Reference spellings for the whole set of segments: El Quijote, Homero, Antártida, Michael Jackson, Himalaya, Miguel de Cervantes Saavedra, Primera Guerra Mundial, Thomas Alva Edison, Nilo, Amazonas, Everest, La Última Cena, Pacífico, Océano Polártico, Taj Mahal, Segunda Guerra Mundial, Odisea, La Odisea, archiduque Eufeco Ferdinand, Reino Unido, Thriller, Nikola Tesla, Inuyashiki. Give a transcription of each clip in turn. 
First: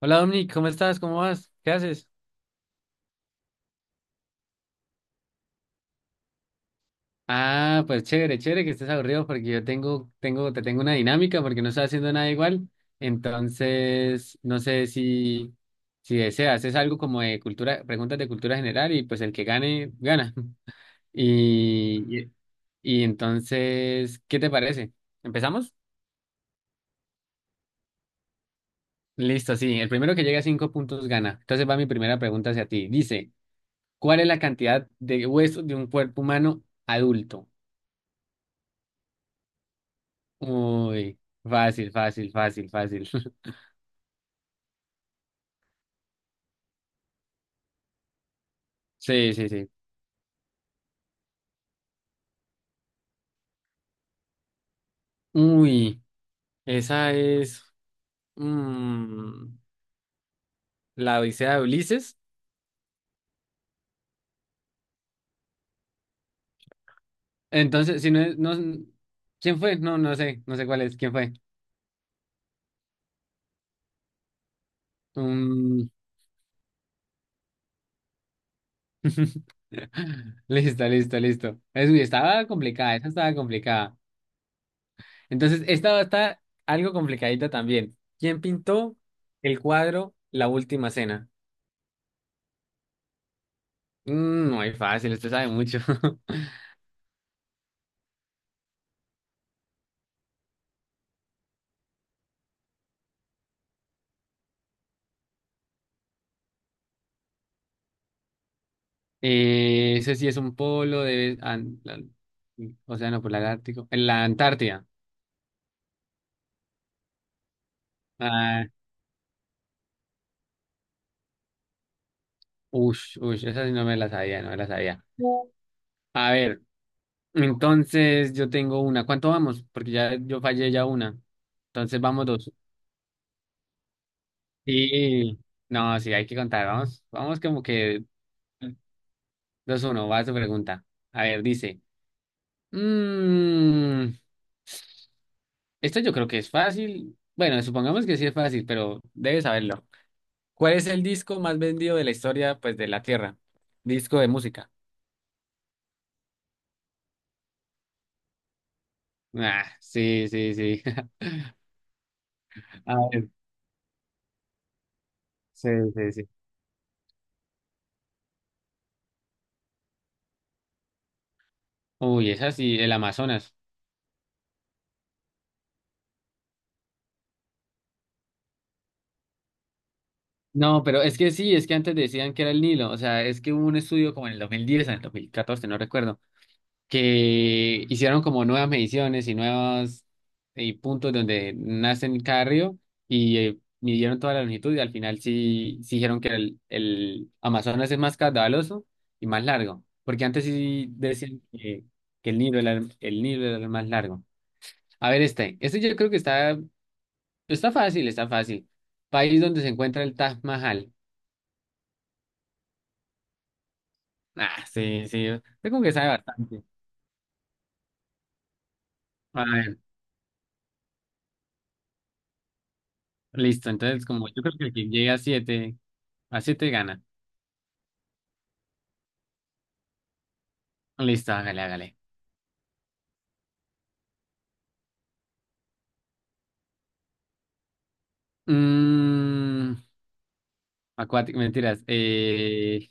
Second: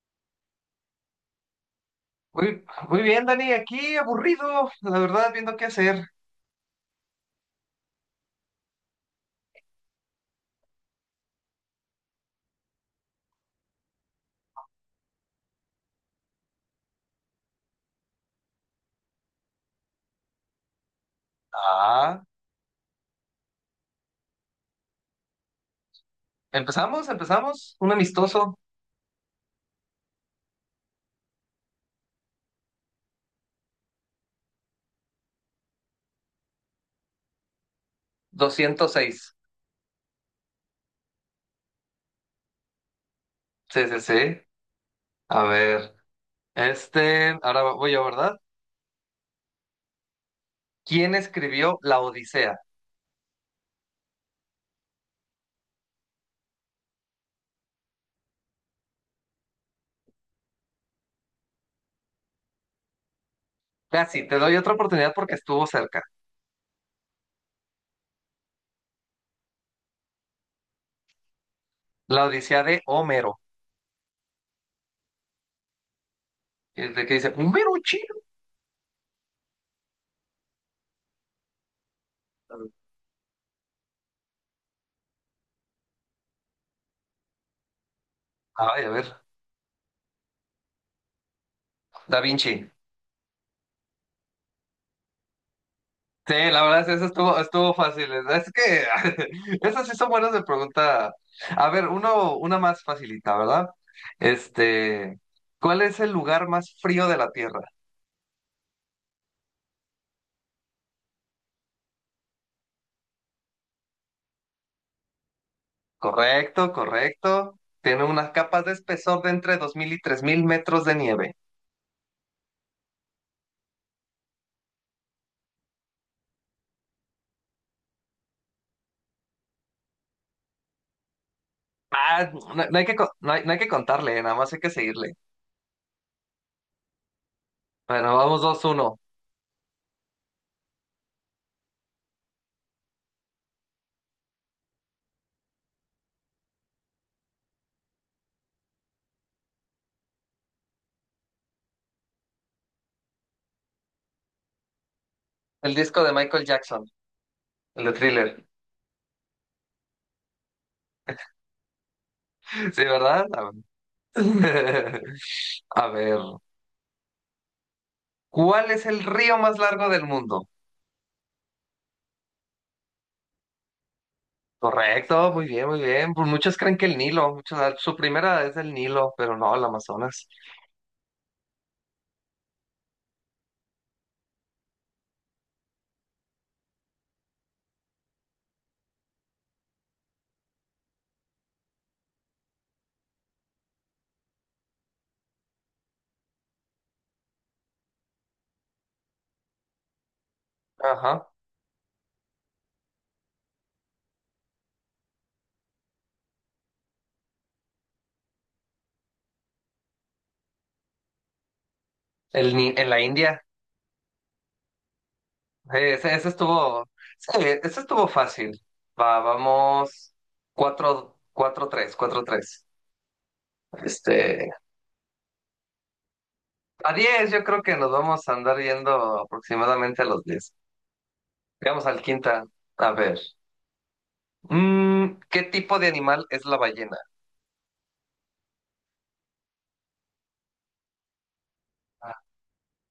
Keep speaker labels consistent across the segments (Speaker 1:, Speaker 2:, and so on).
Speaker 1: Hola Dominic, ¿cómo estás? ¿Cómo vas? ¿Qué haces?
Speaker 2: Muy, muy bien, Dani, aquí aburrido, la verdad, viendo qué hacer.
Speaker 1: Ah, pues chévere, chévere que estés aburrido porque yo tengo, tengo, te tengo una dinámica porque no estoy haciendo nada igual. Entonces, no sé si, si deseas, es algo como de cultura, preguntas de cultura general y pues el que gane, gana. Y,
Speaker 2: Ah,
Speaker 1: y y entonces, ¿qué te parece? ¿Empezamos?
Speaker 2: empezamos, empezamos. Un amistoso,
Speaker 1: Listo, sí, el primero que llegue a cinco puntos gana. Entonces va mi primera pregunta hacia ti. Dice, ¿cuál es la cantidad de huesos de un cuerpo humano adulto?
Speaker 2: 206.
Speaker 1: Uy, fácil, fácil, fácil, fácil.
Speaker 2: Sí, sí, sí. A ver, este, ahora voy yo, ¿verdad?
Speaker 1: Sí, sí, sí.
Speaker 2: ¿Quién escribió La Odisea?
Speaker 1: Uy, esa es mm, la Odisea de Ulises.
Speaker 2: Casi, te doy otra oportunidad porque estuvo cerca.
Speaker 1: Entonces, si no es, no, ¿quién fue? No, no sé, no sé cuál es, ¿quién fue?
Speaker 2: La Odisea de Homero.
Speaker 1: Mm.
Speaker 2: ¿De qué dice? Homero chino.
Speaker 1: Listo, listo, listo. Es, uy, estaba complicada, esa estaba complicada. Entonces, esta está algo complicadita también. ¿Quién
Speaker 2: Ay, a
Speaker 1: pintó
Speaker 2: ver,
Speaker 1: el cuadro La Última Cena?
Speaker 2: Da Vinci.
Speaker 1: Mm, muy fácil, usted sabe mucho.
Speaker 2: Sí, la verdad es que eso estuvo fácil. Es que esas sí son buenas de pregunta. A ver, uno, una más facilita, ¿verdad? Este, ¿cuál es el lugar más frío de la Tierra?
Speaker 1: Ese sí es un polo de... Océano Polártico. En la Antártida.
Speaker 2: Correcto, correcto. Tiene unas capas
Speaker 1: Ah,
Speaker 2: de espesor de entre 2000 y 3000 metros de nieve.
Speaker 1: ush, ush, esa sí no me la sabía, no me la sabía. A ver, entonces yo tengo una. ¿Cuánto vamos? Porque ya yo fallé ya una. Entonces vamos
Speaker 2: Ah,
Speaker 1: dos.
Speaker 2: no, no hay que, co- no hay, no hay que contarle, nada más hay que seguirle.
Speaker 1: Sí, no, sí, hay que contar. Vamos, vamos como que
Speaker 2: Bueno, vamos dos uno.
Speaker 1: dos uno. Va su pregunta. A ver, dice. Mmm, esto yo creo que es fácil. Bueno, supongamos que sí es fácil, pero debes saberlo. ¿Cuál es el disco más vendido de la historia, pues, de la Tierra? Disco de música.
Speaker 2: El disco de Michael Jackson, el de Thriller.
Speaker 1: Ah, sí, sí, sí.
Speaker 2: Sí,
Speaker 1: A
Speaker 2: ¿verdad?
Speaker 1: ver,
Speaker 2: A ver,
Speaker 1: sí,
Speaker 2: a
Speaker 1: sí,
Speaker 2: ver,
Speaker 1: sí.
Speaker 2: ¿cuál es el río más largo del mundo?
Speaker 1: Uy, esa sí, el Amazonas.
Speaker 2: Correcto, muy bien, muy bien. Pues muchos creen que el Nilo, muchos, su primera es el Nilo, pero no, el Amazonas.
Speaker 1: No, pero es que sí, es que antes decían que era el Nilo. O sea, es que hubo un estudio como en el 2010, en el 2014, no recuerdo, que hicieron como nuevas mediciones y nuevos puntos donde nacen cada río y midieron toda la longitud y al final sí, sí dijeron que el Amazonas es más caudaloso y más largo, porque antes sí
Speaker 2: Ajá.
Speaker 1: decían que el Nilo era, el Nilo era el más largo. A ver este, este yo creo que está fácil, está fácil. País donde se encuentra el Taj Mahal.
Speaker 2: El, Ni- en la India.
Speaker 1: Ah, sí, sí, usted como que
Speaker 2: Eh,
Speaker 1: sabe
Speaker 2: Ese, ese
Speaker 1: bastante.
Speaker 2: estuvo, sí, ese estuvo fácil. Va,
Speaker 1: A ver,
Speaker 2: vamos, cuatro, cuatro, tres, cuatro, tres.
Speaker 1: listo, entonces
Speaker 2: Este,
Speaker 1: como yo creo que el que llegue a siete
Speaker 2: a
Speaker 1: gana.
Speaker 2: diez, yo creo que nos vamos a andar yendo aproximadamente a los diez.
Speaker 1: Listo, hágale,
Speaker 2: Veamos
Speaker 1: hágale.
Speaker 2: al quinta. A ver. ¿Qué tipo de animal es la ballena?
Speaker 1: Mm, acuático, mentiras.
Speaker 2: Ah,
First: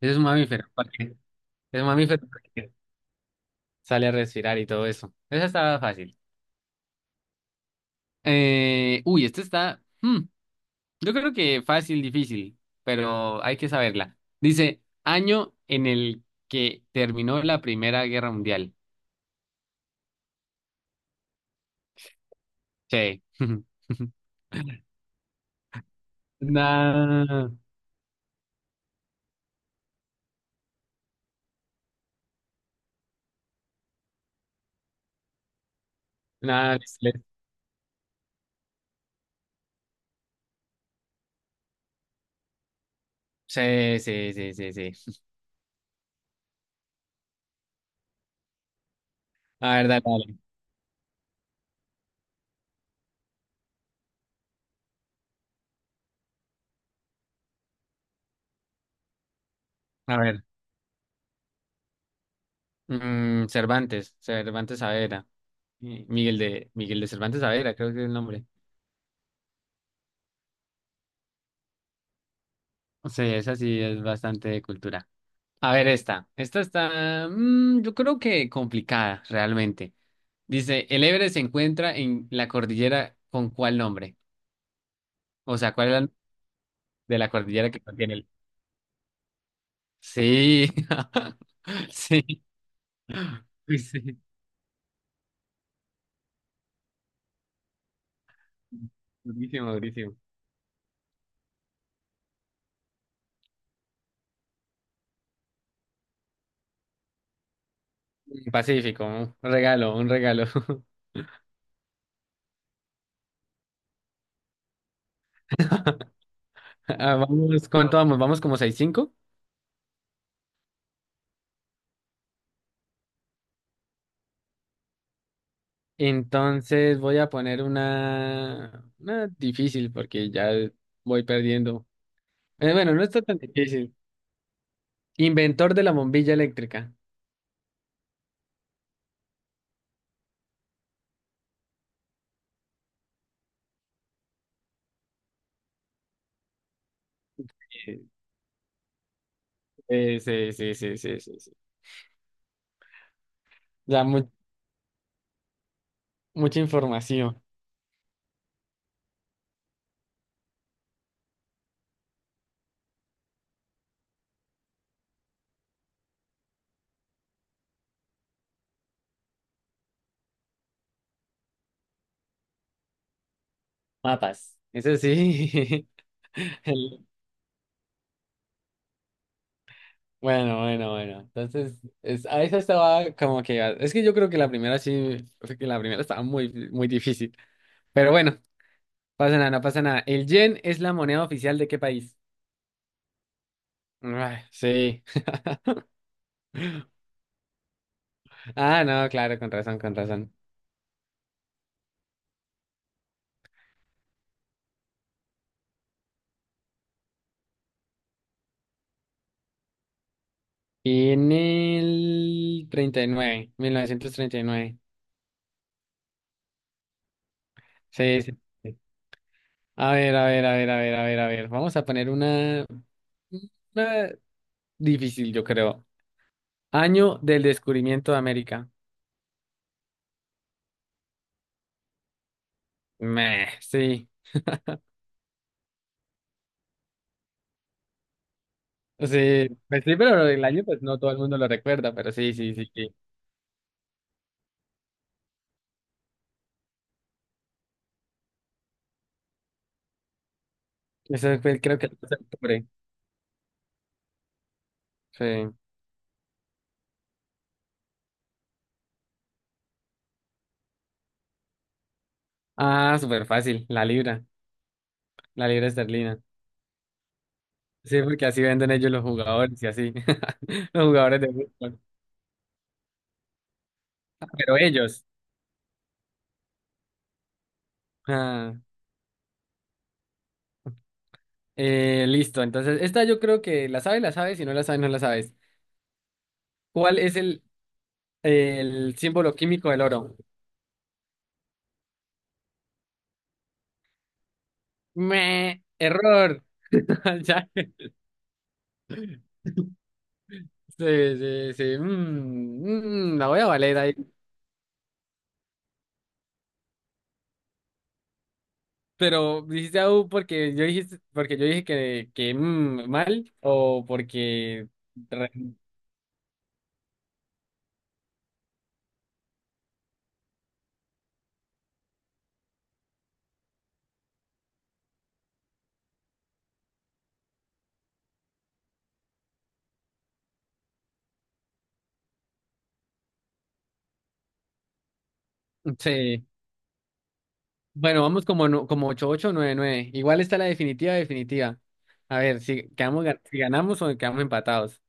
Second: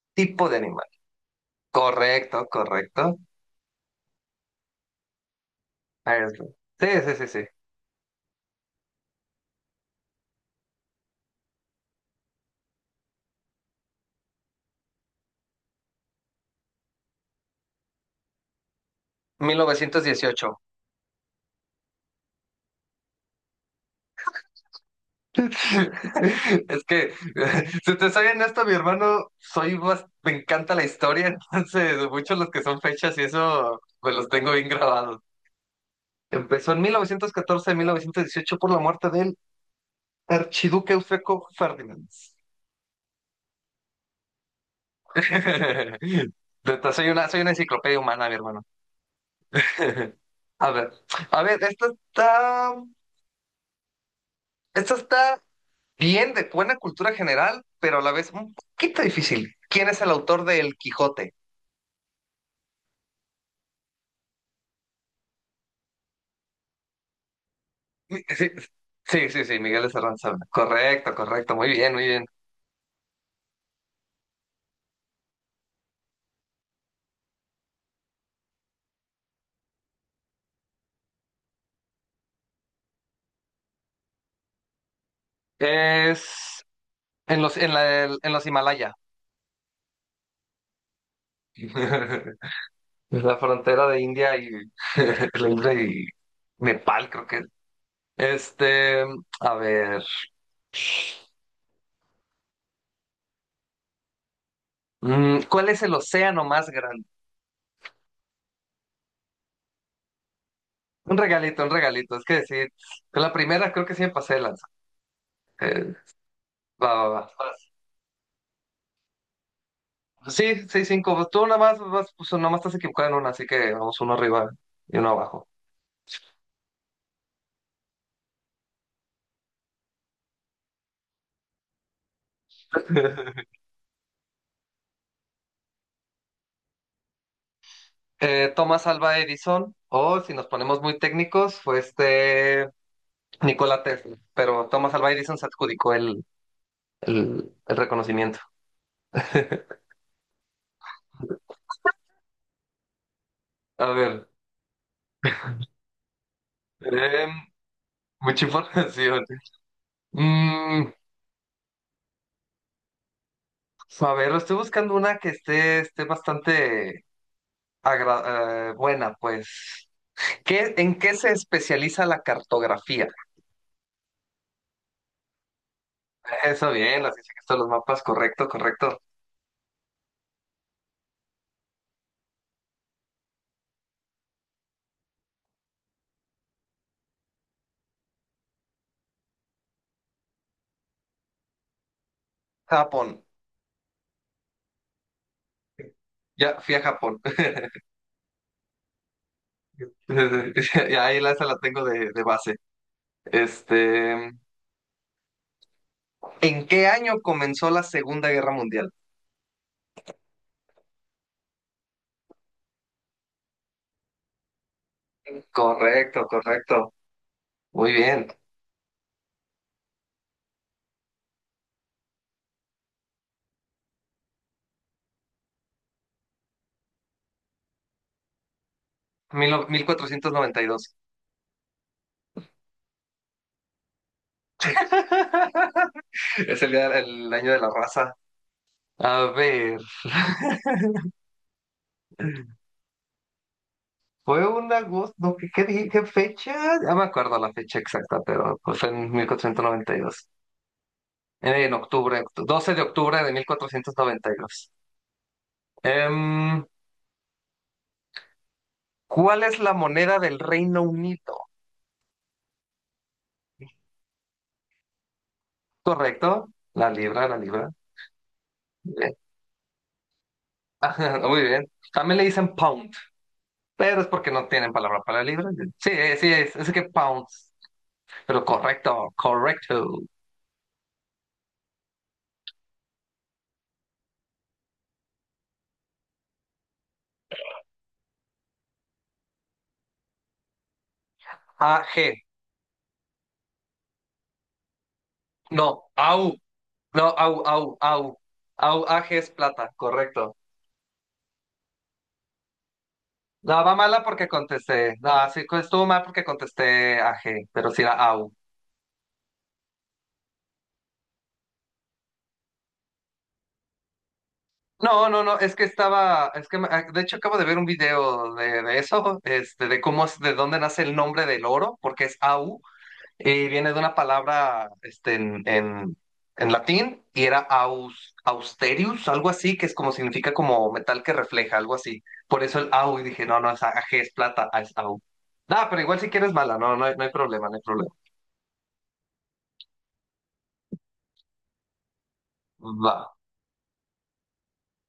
Speaker 1: Es un
Speaker 2: tipo de
Speaker 1: mamífero,
Speaker 2: animal.
Speaker 1: porque es un mamífero
Speaker 2: Correcto,
Speaker 1: porque
Speaker 2: correcto.
Speaker 1: sale a respirar y todo eso. Esa estaba fácil.
Speaker 2: Ahí está. Sí, sí, sí, sí.
Speaker 1: Uy, esta está. Yo creo que fácil, difícil, pero hay que saberla. Dice, año en el que terminó la Primera Guerra Mundial.
Speaker 2: Mil novecientos dieciocho.
Speaker 1: Sí.
Speaker 2: Es que,
Speaker 1: Nah,
Speaker 2: si te soy honesto, mi hermano, me encanta la historia, entonces muchos los que son fechas y eso, pues los tengo bien grabados. Empezó
Speaker 1: nah,
Speaker 2: en mil
Speaker 1: sí,
Speaker 2: novecientos catorce 1918 por la muerte del archiduque Eufeco Ferdinand.
Speaker 1: sí, sí, sí, sí.
Speaker 2: Soy una enciclopedia humana, mi hermano.
Speaker 1: A ver, dale, dale.
Speaker 2: A ver, a ver, esta está bien, de buena cultura general, pero a la vez un poquito difícil. ¿Quién es el
Speaker 1: A ver.
Speaker 2: autor de El Quijote?
Speaker 1: Mm, Cervantes, Cervantes Saavedra. Miguel de Cervantes Saavedra, creo que es el nombre.
Speaker 2: Sí, sí, sí, sí, Miguel de Cervantes Saavedra. Correcto, correcto. Muy bien, muy bien.
Speaker 1: Sí, esa sí es bastante de cultura. A ver, esta. Esta está, mm, yo creo que complicada, realmente. Dice, ¿el Everest se encuentra en la cordillera con cuál nombre? O sea, ¿cuál es la
Speaker 2: Es
Speaker 1: de la
Speaker 2: en los,
Speaker 1: cordillera
Speaker 2: en
Speaker 1: que
Speaker 2: la,
Speaker 1: contiene el...?
Speaker 2: en los Himalaya.
Speaker 1: Sí, sí,
Speaker 2: Es la
Speaker 1: sí,
Speaker 2: frontera de
Speaker 1: sí.
Speaker 2: India y, la India y Nepal, creo que es. Este, a
Speaker 1: Durísimo,
Speaker 2: ver,
Speaker 1: durísimo.
Speaker 2: ¿cuál es el océano más grande?
Speaker 1: Pacífico, un regalo, un regalo.
Speaker 2: Un regalito, un regalito. Es que sí, con la primera creo que sí me pasé de lanza. Eh, va,
Speaker 1: Ah,
Speaker 2: va, va.
Speaker 1: vamos, ¿cuánto vamos? ¿Vamos como seis cinco?
Speaker 2: Sí, seis cinco. Pues tú nada más, pues, nada más estás equivocado en una, así que vamos uno arriba y uno abajo.
Speaker 1: Entonces voy a poner una difícil porque ya voy perdiendo. Bueno, no está tan difícil. Inventor de la bombilla eléctrica.
Speaker 2: Thomas Alva Edison, o si nos ponemos muy técnicos, fue Nikola Tesla. Pero Thomas Alva Edison se adjudicó el, el reconocimiento.
Speaker 1: Sí, sí, sí, sí, sí, sí.
Speaker 2: A
Speaker 1: Ya
Speaker 2: ver,
Speaker 1: mu- mucha
Speaker 2: em,
Speaker 1: información.
Speaker 2: mucha información. Mm, a ver, estoy buscando una que esté bastante buena, pues. ¿En qué se especializa la cartografía?
Speaker 1: Mapas. Eso sí.
Speaker 2: Eso bien,
Speaker 1: El...
Speaker 2: así sé que están los mapas, correcto, correcto.
Speaker 1: Bueno, bueno, bueno. Entonces, a esa estaba como que... Es que yo creo que la primera sí, fue que la primera estaba muy, muy difícil. Pero bueno, pasa nada, no pasa nada. ¿El yen es la moneda oficial de qué país?
Speaker 2: Japón.
Speaker 1: Ah, sí.
Speaker 2: Ya fui a Japón.
Speaker 1: Ah, no, claro, con razón,
Speaker 2: Y
Speaker 1: con razón.
Speaker 2: ahí la, esa la tengo de base. Este, ¿En qué año comenzó la Segunda Guerra Mundial?
Speaker 1: Y en el 39, 1939.
Speaker 2: Correcto, correcto. Muy
Speaker 1: Sí,
Speaker 2: bien.
Speaker 1: sí, sí. A ver, a ver, a ver, a ver, a ver, a ver. Vamos a poner una difícil, yo creo. Año del descubrimiento de América.
Speaker 2: Mil no- 1492.
Speaker 1: Meh, sí.
Speaker 2: Es el día, el año de la raza. A
Speaker 1: Sí,
Speaker 2: ver,
Speaker 1: pues sí, pero el año, pues no todo el mundo lo recuerda, pero sí, sí, sí, sí.
Speaker 2: fue un agosto, no, ¿qué dije? ¿Qué fecha? Ya me acuerdo la fecha exacta, pero pues fue en 1492.
Speaker 1: Eso fue,
Speaker 2: En
Speaker 1: creo que el 12
Speaker 2: octubre,
Speaker 1: de octubre.
Speaker 2: 12 de octubre de 1492.
Speaker 1: Sí.
Speaker 2: Em, ¿Cuál es la moneda del Reino Unido?
Speaker 1: Ah, súper fácil. La libra esterlina.
Speaker 2: ¿Correcto? La libra, la libra.
Speaker 1: Sí, porque así venden ellos los
Speaker 2: Bien.
Speaker 1: jugadores y así. Los
Speaker 2: Ajá,
Speaker 1: jugadores de
Speaker 2: muy bien.
Speaker 1: fútbol.
Speaker 2: También le dicen pound, pero es porque no
Speaker 1: Pero
Speaker 2: tienen palabra
Speaker 1: ellos.
Speaker 2: para la libra. Sí, sí, es que pounds. Pero
Speaker 1: Ah,
Speaker 2: correcto, correcto.
Speaker 1: listo. Entonces, esta yo creo que la sabes, la sabes. Si no la sabes, no la sabes. ¿Cuál es el símbolo químico del oro?
Speaker 2: A G
Speaker 1: Me,
Speaker 2: No, AU.
Speaker 1: error.
Speaker 2: No, AU,
Speaker 1: Ya.
Speaker 2: AU, AU. AU, A G es plata, correcto.
Speaker 1: Sí, sí, sí. Mm, mm, la voy a
Speaker 2: No, va
Speaker 1: valer ahí.
Speaker 2: mala porque contesté. No, sí, estuvo mal porque contesté A G pero sí era AU.
Speaker 1: Pero dijiste au porque yo dijiste, porque yo dije que, mal o porque.
Speaker 2: No, no, no, es
Speaker 1: re-
Speaker 2: que estaba, es que ah, de hecho acabo de ver un video de eso, de cómo es, de dónde nace el nombre del oro, porque es au, y viene de una palabra, en latín, y era aus, austerius, algo así, que es como significa como metal que refleja, algo así. Por eso el au, y dije, no, no, es AG, es plata, ah, es au. Ah, pero igual si
Speaker 1: Sí.
Speaker 2: quieres mala, no, no, no hay problema, no hay problema.
Speaker 1: Bueno, vamos como, como ocho ocho nueve nueve. Igual está la definitiva, definitiva. A ver, si,
Speaker 2: Va,
Speaker 1: quedamos, si ganamos o quedamos empatados.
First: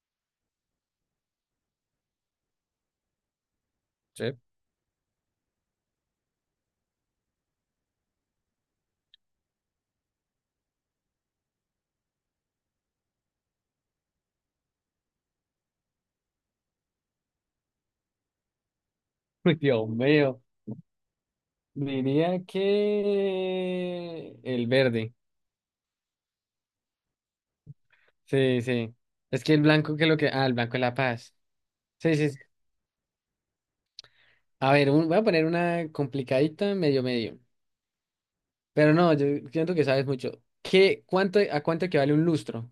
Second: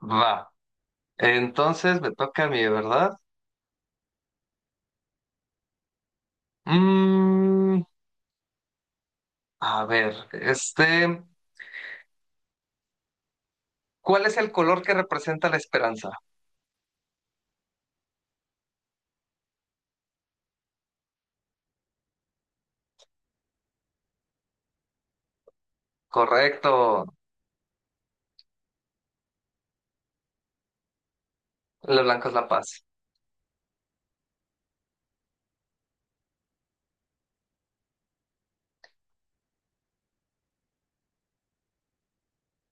Speaker 2: va. Entonces me toca a mí, ¿verdad?
Speaker 1: Sí.
Speaker 2: Mm, a ver, este. ¿Cuál es el color que representa la esperanza?
Speaker 1: Uy, Dios mío. Diría que el verde.
Speaker 2: Correcto.
Speaker 1: Sí, sí. Es que el blanco, ¿qué es lo que? Ah, el blanco es la paz.
Speaker 2: La
Speaker 1: Sí,
Speaker 2: blanca
Speaker 1: sí,
Speaker 2: es
Speaker 1: sí.
Speaker 2: la paz.
Speaker 1: A ver, voy a poner una complicadita medio medio. Pero no, yo siento que sabes mucho. ¿Qué, cuánto, a cuánto equivale un lustro?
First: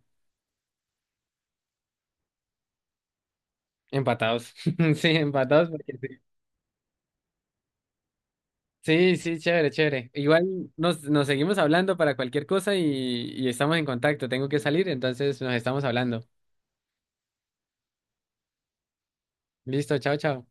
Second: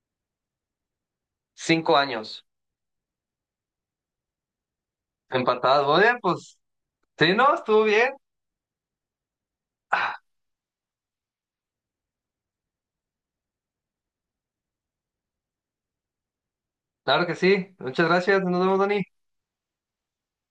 Speaker 2: 5 años.
Speaker 1: Empatados. Sí, empatados.
Speaker 2: Empatadas. Muy bien, pues. Sí, no, estuvo bien.
Speaker 1: Sí, sí, chévere, chévere.
Speaker 2: Ah,
Speaker 1: Igual nos, nos seguimos hablando para cualquier cosa y estamos en contacto. Tengo que salir, entonces nos estamos hablando.
Speaker 2: claro que sí. Muchas gracias. Nos vemos, Dani.
Speaker 1: Listo, chao, chao.